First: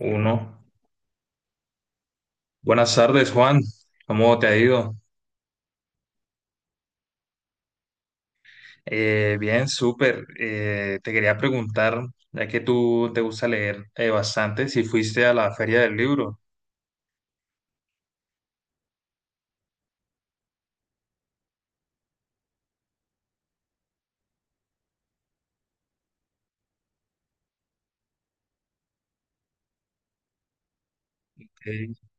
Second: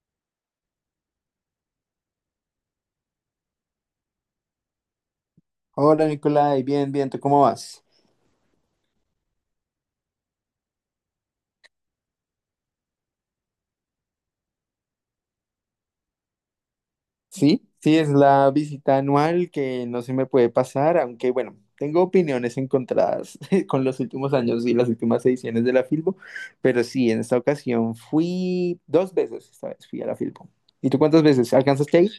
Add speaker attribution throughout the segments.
Speaker 1: Uno. Buenas tardes, Juan. ¿Cómo te ha ido?
Speaker 2: Hola Nicolai, bien, bien, ¿tú cómo vas?
Speaker 1: Bien, súper. Te quería preguntar, ya que tú te gusta leer bastante, si fuiste a la Feria del Libro.
Speaker 2: Sí, sí, es la visita anual que no se me puede pasar, aunque bueno, tengo opiniones encontradas con los últimos años y las últimas ediciones de la Filbo, pero sí, en esta ocasión fui dos veces, esta vez fui a la Filbo. ¿Y tú cuántas veces?
Speaker 1: Sí.
Speaker 2: ¿Alcanzaste ahí?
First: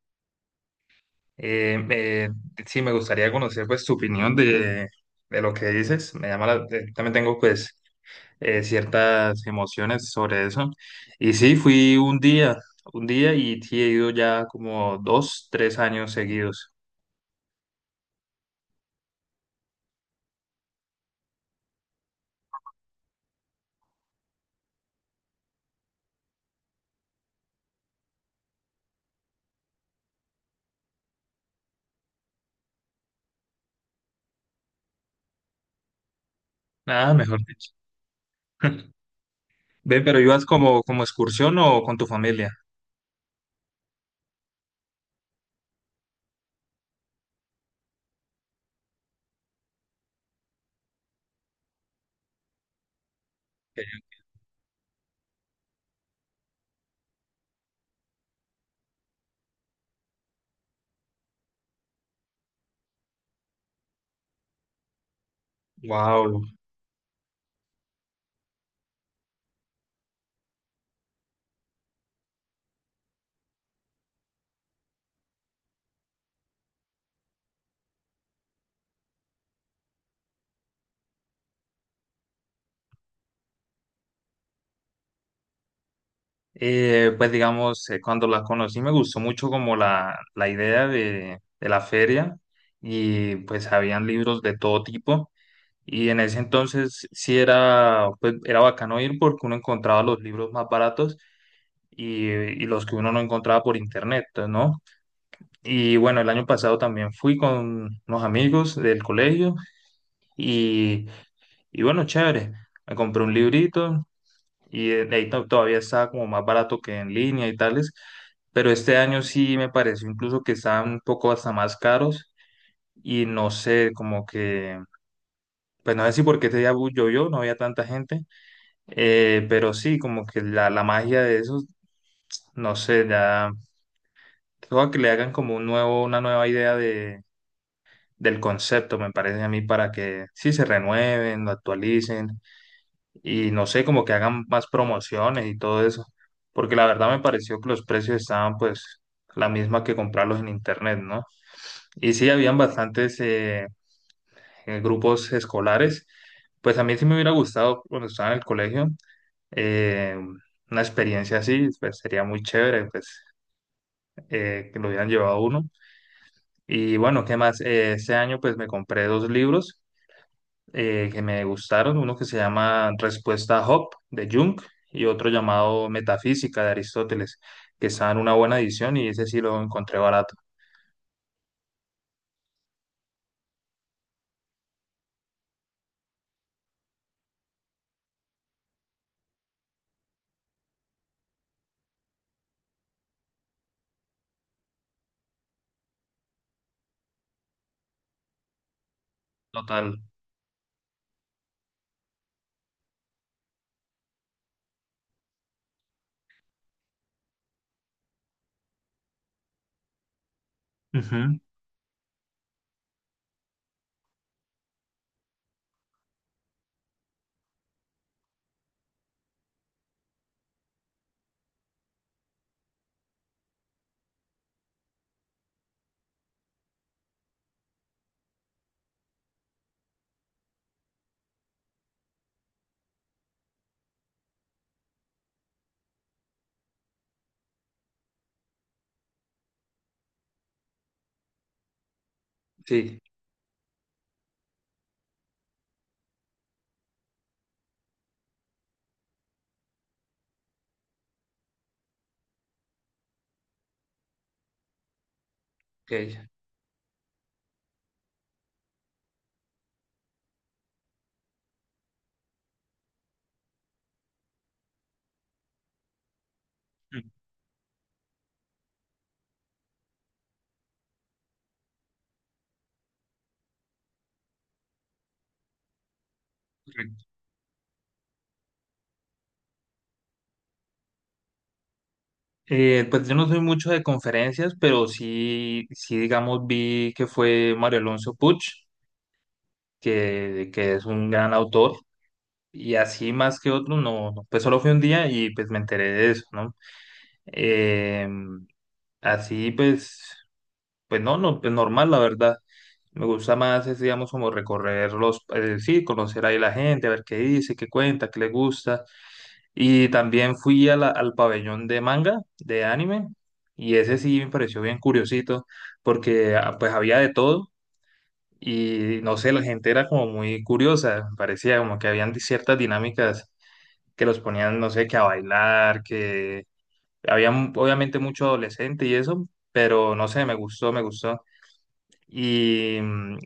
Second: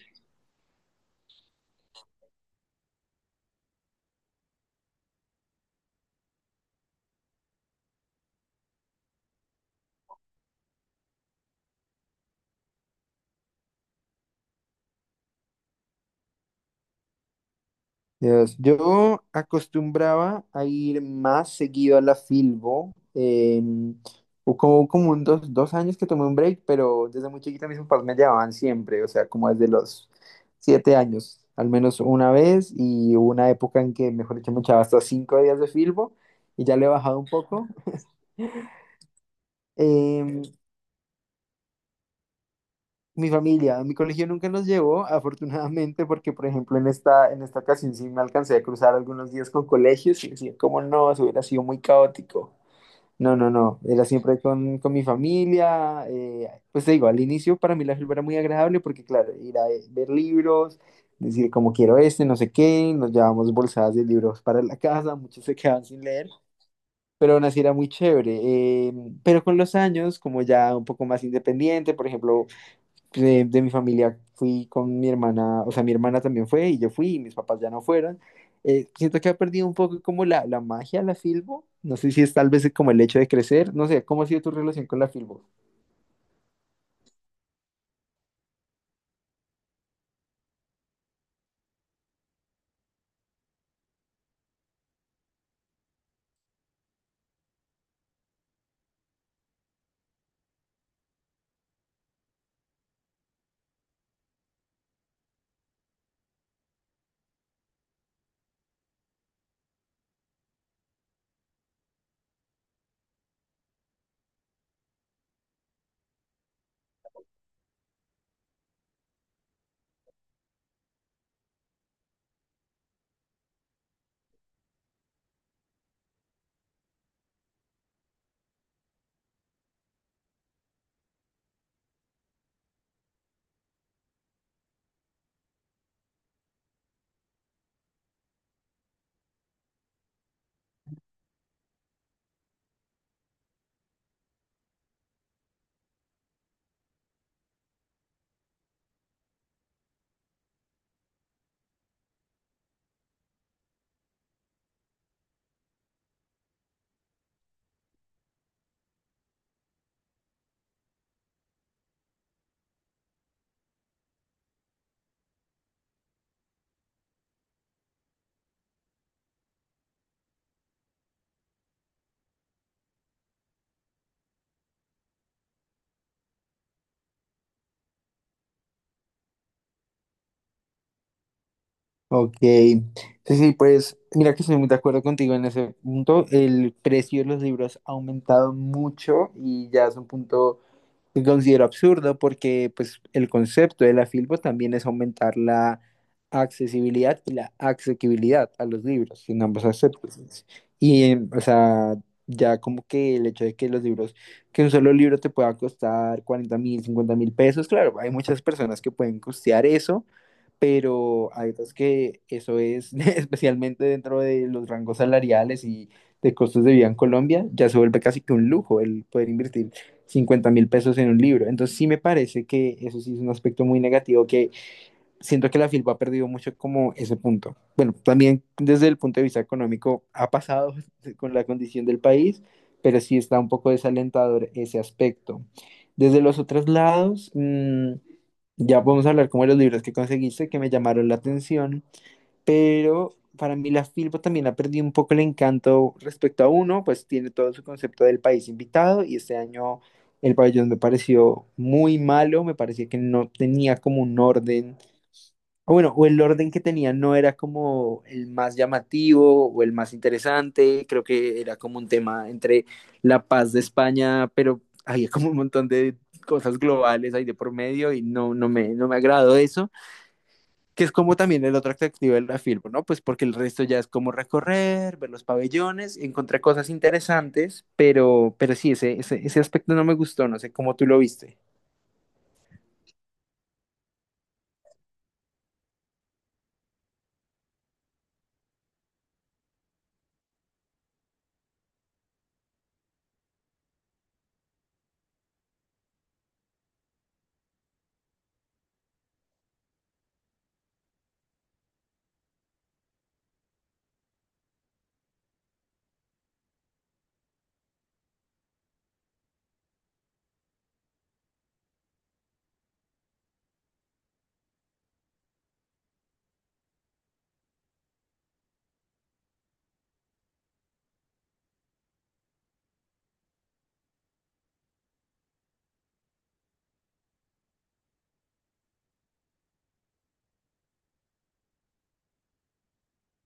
Speaker 1: Eh, eh, sí, me gustaría conocer pues tu opinión de lo que dices. También tengo pues ciertas emociones sobre eso. Y sí, fui un día y sí he ido ya como 2, 3 años seguidos.
Speaker 2: Dios, yo acostumbraba a ir más seguido a la Filbo. Como, como un dos años que tomé un break, pero desde muy chiquita mis papás me llevaban siempre, o sea, como desde los 7 años, al menos una vez, y hubo una época en que, mejor dicho, me echaba hasta 5 días de Filbo y ya le he
Speaker 1: Nada,
Speaker 2: bajado un
Speaker 1: mejor
Speaker 2: poco.
Speaker 1: dicho. Ve, pero
Speaker 2: Em,
Speaker 1: ibas como excursión o con tu familia.
Speaker 2: Mi familia, mi colegio nunca nos llevó, afortunadamente, porque por ejemplo en esta ocasión sí me alcancé a cruzar algunos días con colegios y decía, ¿cómo no? Eso hubiera sido muy caótico. No, no, no, era siempre con mi familia. Pues te digo, al inicio para mí la selva era muy agradable porque claro, ir a ver libros, decir como quiero este, no sé qué, nos llevábamos bolsadas de libros para la casa, muchos se quedaban sin leer.
Speaker 1: Wow.
Speaker 2: Pero aún así era muy chévere. Pero con los años, como ya un poco más independiente, por ejemplo, de mi familia fui con mi hermana, o sea, mi hermana también fue y yo fui y mis papás ya no fueron. Siento que ha perdido un poco como la magia la Filbo. No sé si es tal vez como el hecho de crecer. No sé, ¿cómo ha sido tu relación con la Filbo?
Speaker 1: Pues digamos, cuando la conocí me gustó mucho como la idea de la feria y pues habían libros de todo tipo, y en ese entonces sí era, pues, era bacano ir porque uno encontraba los libros más baratos, y los que uno no encontraba por internet, pues, ¿no? Y bueno, el año pasado también fui con unos amigos del colegio y, y bueno, chévere. Me compré un librito y ahí todavía estaba como más barato que en línea y tales, pero este año sí me pareció incluso que estaban un poco hasta más caros y no sé, pues no sé si porque este día llovió, no había tanta gente, pero sí, como que la magia de eso, no sé, ya, creo que le hagan como un nuevo, una nueva idea de… del concepto, me parece a mí, para que sí se renueven, lo actualicen, y no sé, como que hagan más promociones y todo eso, porque la verdad me pareció que los precios estaban pues la misma que comprarlos en internet, ¿no? Y sí, habían bastantes grupos escolares. Pues a mí sí me hubiera gustado cuando estaba en el colegio, eh, una experiencia así. Pues sería muy chévere, pues que lo hubieran llevado a uno. Y bueno, ¿qué más? Ese año pues me compré dos libros que me gustaron, uno que se llama Respuesta a Hop de Jung y otro llamado Metafísica de Aristóteles, que está en una buena edición y ese sí lo encontré barato.
Speaker 2: Ok. Sí, sí, pues mira que estoy muy de acuerdo contigo en ese punto. El precio de los libros ha aumentado mucho y ya es un punto que considero absurdo porque pues el concepto de la Filbo también es aumentar la accesibilidad y la asequibilidad a los libros en ambos
Speaker 1: Total.
Speaker 2: aspectos. Y, o sea, ya como que el hecho de que los libros, que un solo libro te pueda costar 40 mil, 50 mil pesos, claro, hay muchas personas que pueden costear eso, pero
Speaker 1: Ujú.
Speaker 2: hay otras que eso es, especialmente dentro de los rangos salariales y de costos de vida en Colombia, ya se vuelve casi que un lujo el poder invertir 50.000 pesos en un libro. Entonces sí me parece que eso sí es un aspecto muy negativo, que siento que la filpa ha perdido mucho como ese punto. Bueno, también desde el punto de vista económico ha pasado con la condición del país, pero sí está un poco desalentador ese aspecto. Desde los otros lados, ya podemos hablar como de los libros que conseguiste que me llamaron la atención,
Speaker 1: Sí.
Speaker 2: pero para mí la Filbo también ha perdido un poco el encanto respecto a uno, pues tiene todo su concepto del país invitado y este año el pabellón me pareció muy malo, me parecía que no tenía como un orden, o
Speaker 1: Ok.
Speaker 2: bueno, o el orden que tenía no era como el más llamativo o el más interesante, creo que era como un tema entre la paz de España, pero había como un montón de cosas
Speaker 1: Mm,
Speaker 2: globales ahí de por medio y no, no me, no me agradó eso, que es como también el otro atractivo de la film, ¿no? Pues porque el resto ya es como recorrer, ver los pabellones, encontrar cosas
Speaker 1: correcto.
Speaker 2: interesantes, pero sí, ese aspecto no me gustó, no sé cómo tú lo viste.
Speaker 1: Pues yo no soy mucho de conferencias, pero sí, sí, digamos, vi que fue Mario Alonso Puch, que es un gran autor, y así más que otro, no, no, pues solo fui un día y pues me enteré de eso, ¿no? Eh, Así pues, pues no, no, pues normal, la verdad. Me gusta más, es, digamos, como recorrer sí, conocer ahí la gente, a ver qué dice, qué cuenta, qué le gusta. Y también fui al pabellón de manga, de anime, y ese sí me pareció bien curiosito, porque ah, pues había de todo, y no sé, la gente era como muy curiosa, parecía como que habían ciertas dinámicas que los ponían, no sé, que a bailar, que había obviamente mucho adolescente y eso, pero no sé, me gustó, me gustó. Y mm,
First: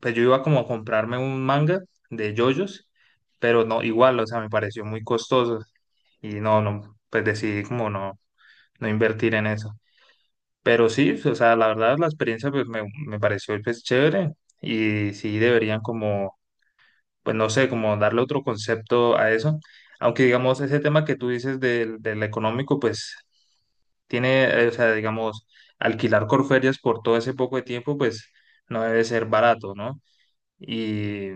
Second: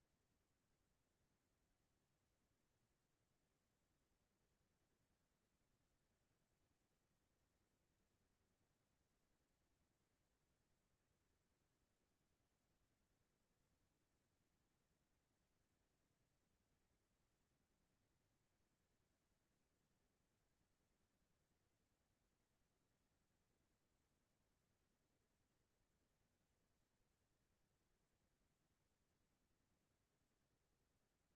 Speaker 1: pues yo iba como a comprarme un manga de JoJo's, pero no, igual, o sea, me pareció muy costoso. Y no, no, pues decidí como no, no invertir en eso. Pero sí, o sea, la verdad la experiencia pues me pareció pues chévere, y sí deberían como pues no sé, como darle otro concepto a eso. Aunque digamos, ese tema que tú dices del, del económico, pues tiene, o sea, digamos, alquilar Corferias por todo ese poco de tiempo, pues no debe ser barato, ¿no? Y,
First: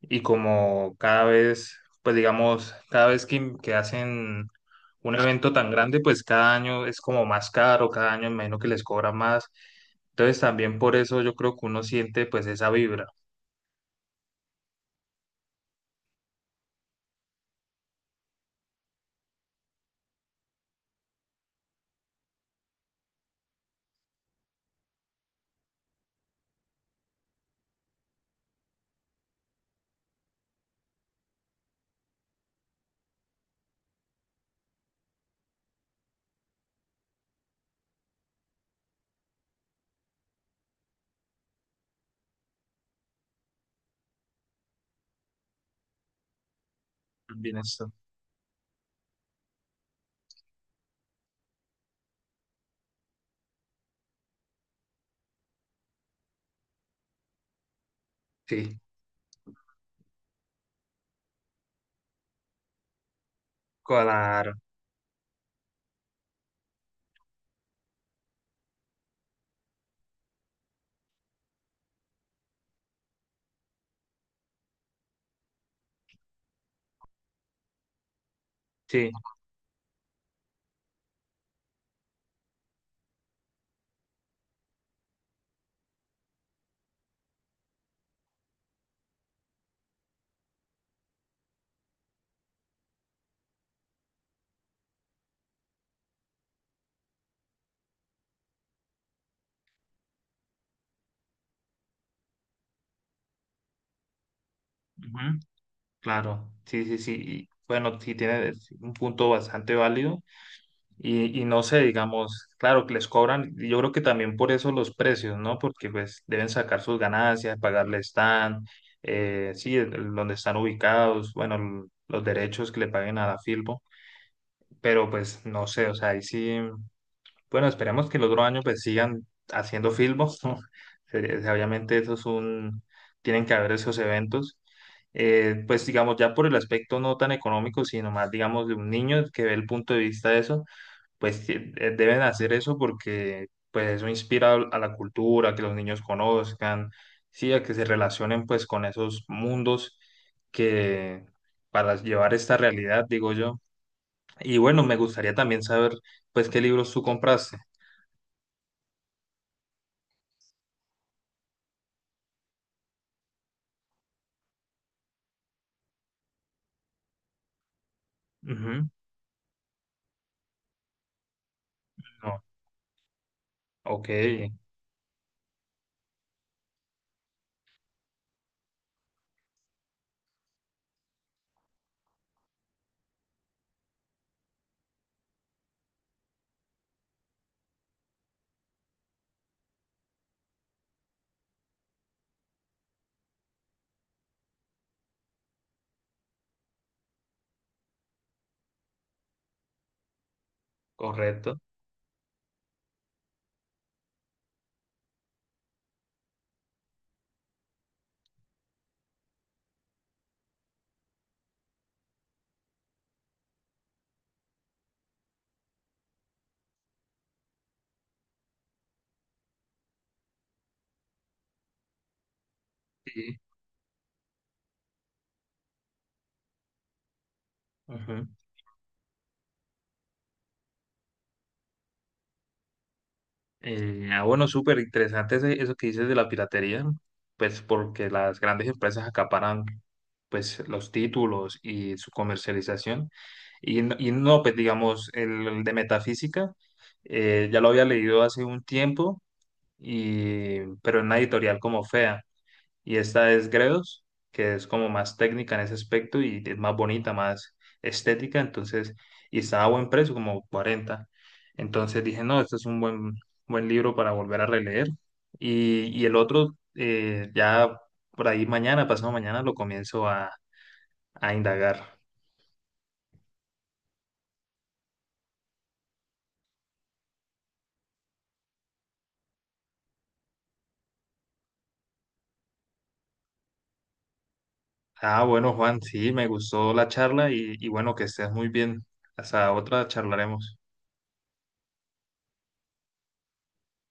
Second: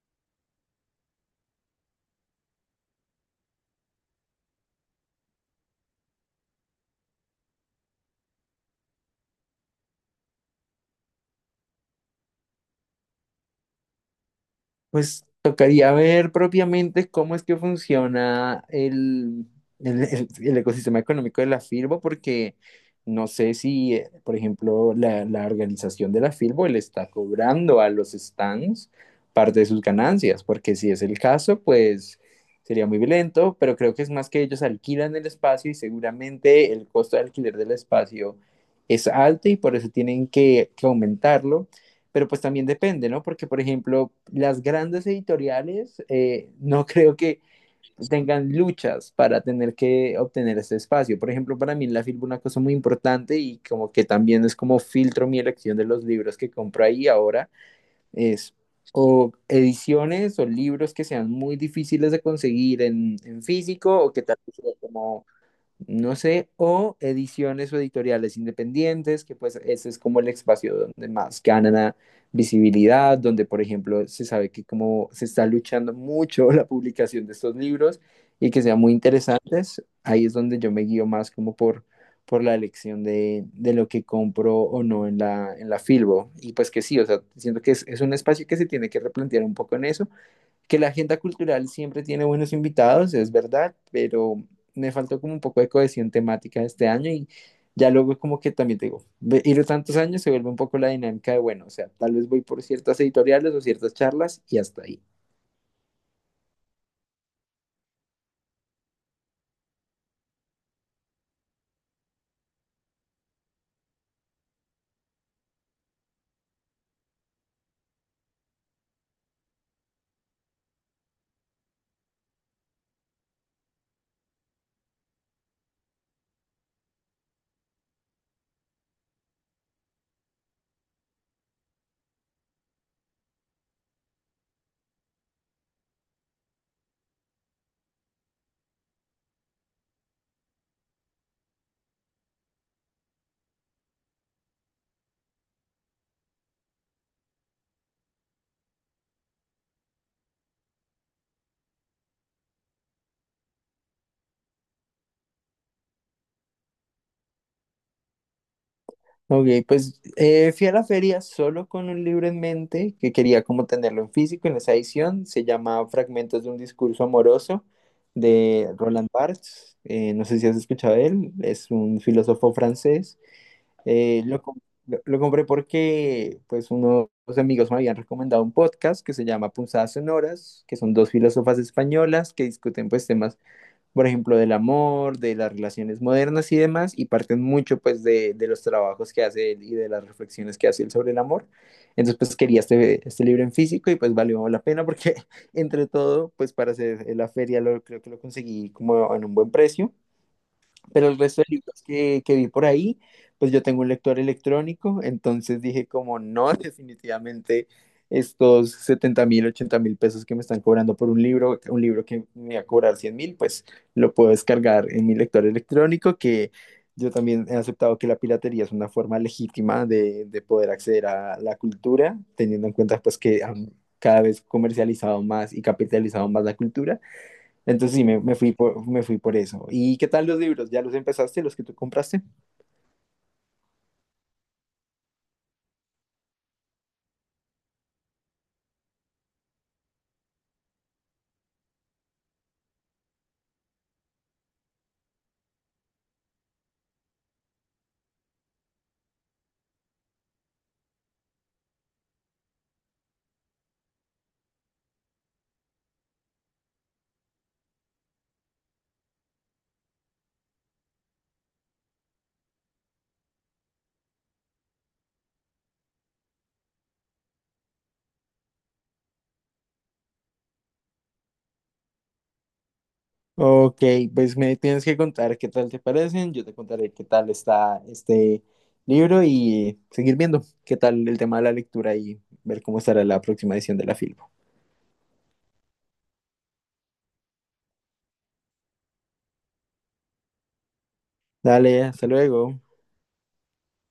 Speaker 1: y como cada vez, pues digamos, cada vez que hacen un evento tan grande, pues cada año es como más caro, cada año me imagino que les cobra más. Entonces también por eso yo creo que uno siente pues esa vibra.
Speaker 2: Pues tocaría ver propiamente cómo es que funciona el ecosistema económico de la FIRBO, porque no sé si, por ejemplo, la organización de la FIRBO le está cobrando a los stands parte de sus ganancias, porque si es el caso, pues sería muy violento, pero creo que es más que ellos alquilan el espacio y seguramente el costo de alquiler del espacio es alto y por eso tienen que aumentarlo, pero pues también depende, ¿no? Porque, por ejemplo, las grandes editoriales no creo que
Speaker 1: También eso.
Speaker 2: tengan luchas para tener que obtener este espacio. Por ejemplo, para mí en la filbo una cosa muy importante y como que también es como filtro mi elección de los libros que compro ahí ahora es
Speaker 1: Sí,
Speaker 2: o ediciones o libros que sean muy difíciles de conseguir en físico o que tal
Speaker 1: claro.
Speaker 2: vez como no sé, o ediciones o editoriales independientes, que pues ese es como el espacio donde más ganan a visibilidad, donde por ejemplo se sabe que como se está luchando mucho la publicación de estos libros y que sean muy
Speaker 1: Sí,
Speaker 2: interesantes, ahí es donde yo me guío más como por la elección de lo que compro o no en la Filbo. Y pues que sí, o sea, siento que es un espacio que se tiene que replantear un poco en eso, que la agenda cultural siempre tiene buenos invitados, es verdad, pero me faltó como un poco de cohesión temática este año y ya luego como que también te digo, ir tantos años se vuelve un poco la dinámica de, bueno, o sea, tal vez voy por ciertas editoriales o ciertas charlas y hasta ahí.
Speaker 1: ujú, claro, sí, sí, sí. Y bueno, sí tiene un punto bastante válido, y no sé, digamos, claro que les cobran, y yo creo que también por eso los precios, ¿no? Porque pues deben sacar sus ganancias, pagarle stand, sí, donde están ubicados, bueno, los derechos que le paguen a la Filpo, pero pues no sé, o sea, ahí sí. Bueno, esperemos que el otro año pues sigan haciendo filmos. Sería… Obviamente eso es un, tienen que haber esos eventos. Pues digamos, ya por el aspecto no tan económico, sino más digamos de un niño que ve el punto de vista de eso, pues deben hacer eso porque pues eso inspira a la cultura, que los niños conozcan, sí, a que se relacionen pues con esos mundos que para llevar esta realidad, digo yo. Y bueno, me gustaría también saber pues qué libros tú compraste.
Speaker 2: Ok, pues fui a la feria solo con un libro en mente que quería como tenerlo en físico en esa edición. Se llama Fragmentos de un discurso amoroso de
Speaker 1: Ujú.
Speaker 2: Roland Barthes. No sé si has escuchado de él, es un
Speaker 1: No.
Speaker 2: filósofo francés.
Speaker 1: Ok,
Speaker 2: Eh, lo, com- lo compré porque pues unos amigos me habían recomendado un podcast que se llama Punzadas Sonoras, que son dos filósofas españolas que discuten pues temas, por ejemplo, del amor, de las relaciones modernas y demás, y parten mucho pues de los trabajos que hace él y de las reflexiones que hace él sobre el amor. Entonces pues quería este, este libro en físico y pues valió la pena porque entre todo pues para hacer la feria lo, creo que lo conseguí como en un buen precio. Pero el resto de
Speaker 1: correcto.
Speaker 2: libros que vi por ahí, pues yo tengo un lector electrónico, entonces dije como no, definitivamente estos 70.000, 80.000 pesos que me están cobrando por un libro que me va a cobrar 100.000, pues lo puedo descargar en mi lector electrónico, que yo también he aceptado que la piratería es una forma legítima de poder acceder a la cultura, teniendo en cuenta pues
Speaker 1: Sí.
Speaker 2: que han cada vez comercializado más y capitalizado más la cultura. Entonces sí, me,
Speaker 1: Ujú.
Speaker 2: me fui por, me fui por eso. ¿Y qué tal los libros? ¿Ya los empezaste, los que tú compraste?
Speaker 1: Ah, bueno, súper interesante eso que dices de la piratería, pues porque las grandes empresas acaparan pues los títulos y su comercialización. Y, y no, pues digamos, el de metafísica, ya lo había leído hace un tiempo, y, pero en una editorial como Fea, y esta es Gredos, que es como más técnica en ese aspecto y es más bonita, más estética, entonces, y estaba a buen precio, como 40. Entonces dije, no, este es un buen, buen libro para volver a releer. Y el otro, ya por ahí mañana, pasado mañana, lo comienzo a indagar.
Speaker 2: Ok, pues me tienes que contar qué tal te parecen, yo te contaré qué tal está este libro y seguir viendo qué tal el tema de la lectura y ver cómo estará la próxima edición de la Filbo.
Speaker 1: Ah, bueno, Juan, sí, me gustó la charla y bueno, que estés muy bien. Hasta otra charlaremos.
Speaker 2: Dale, hasta luego.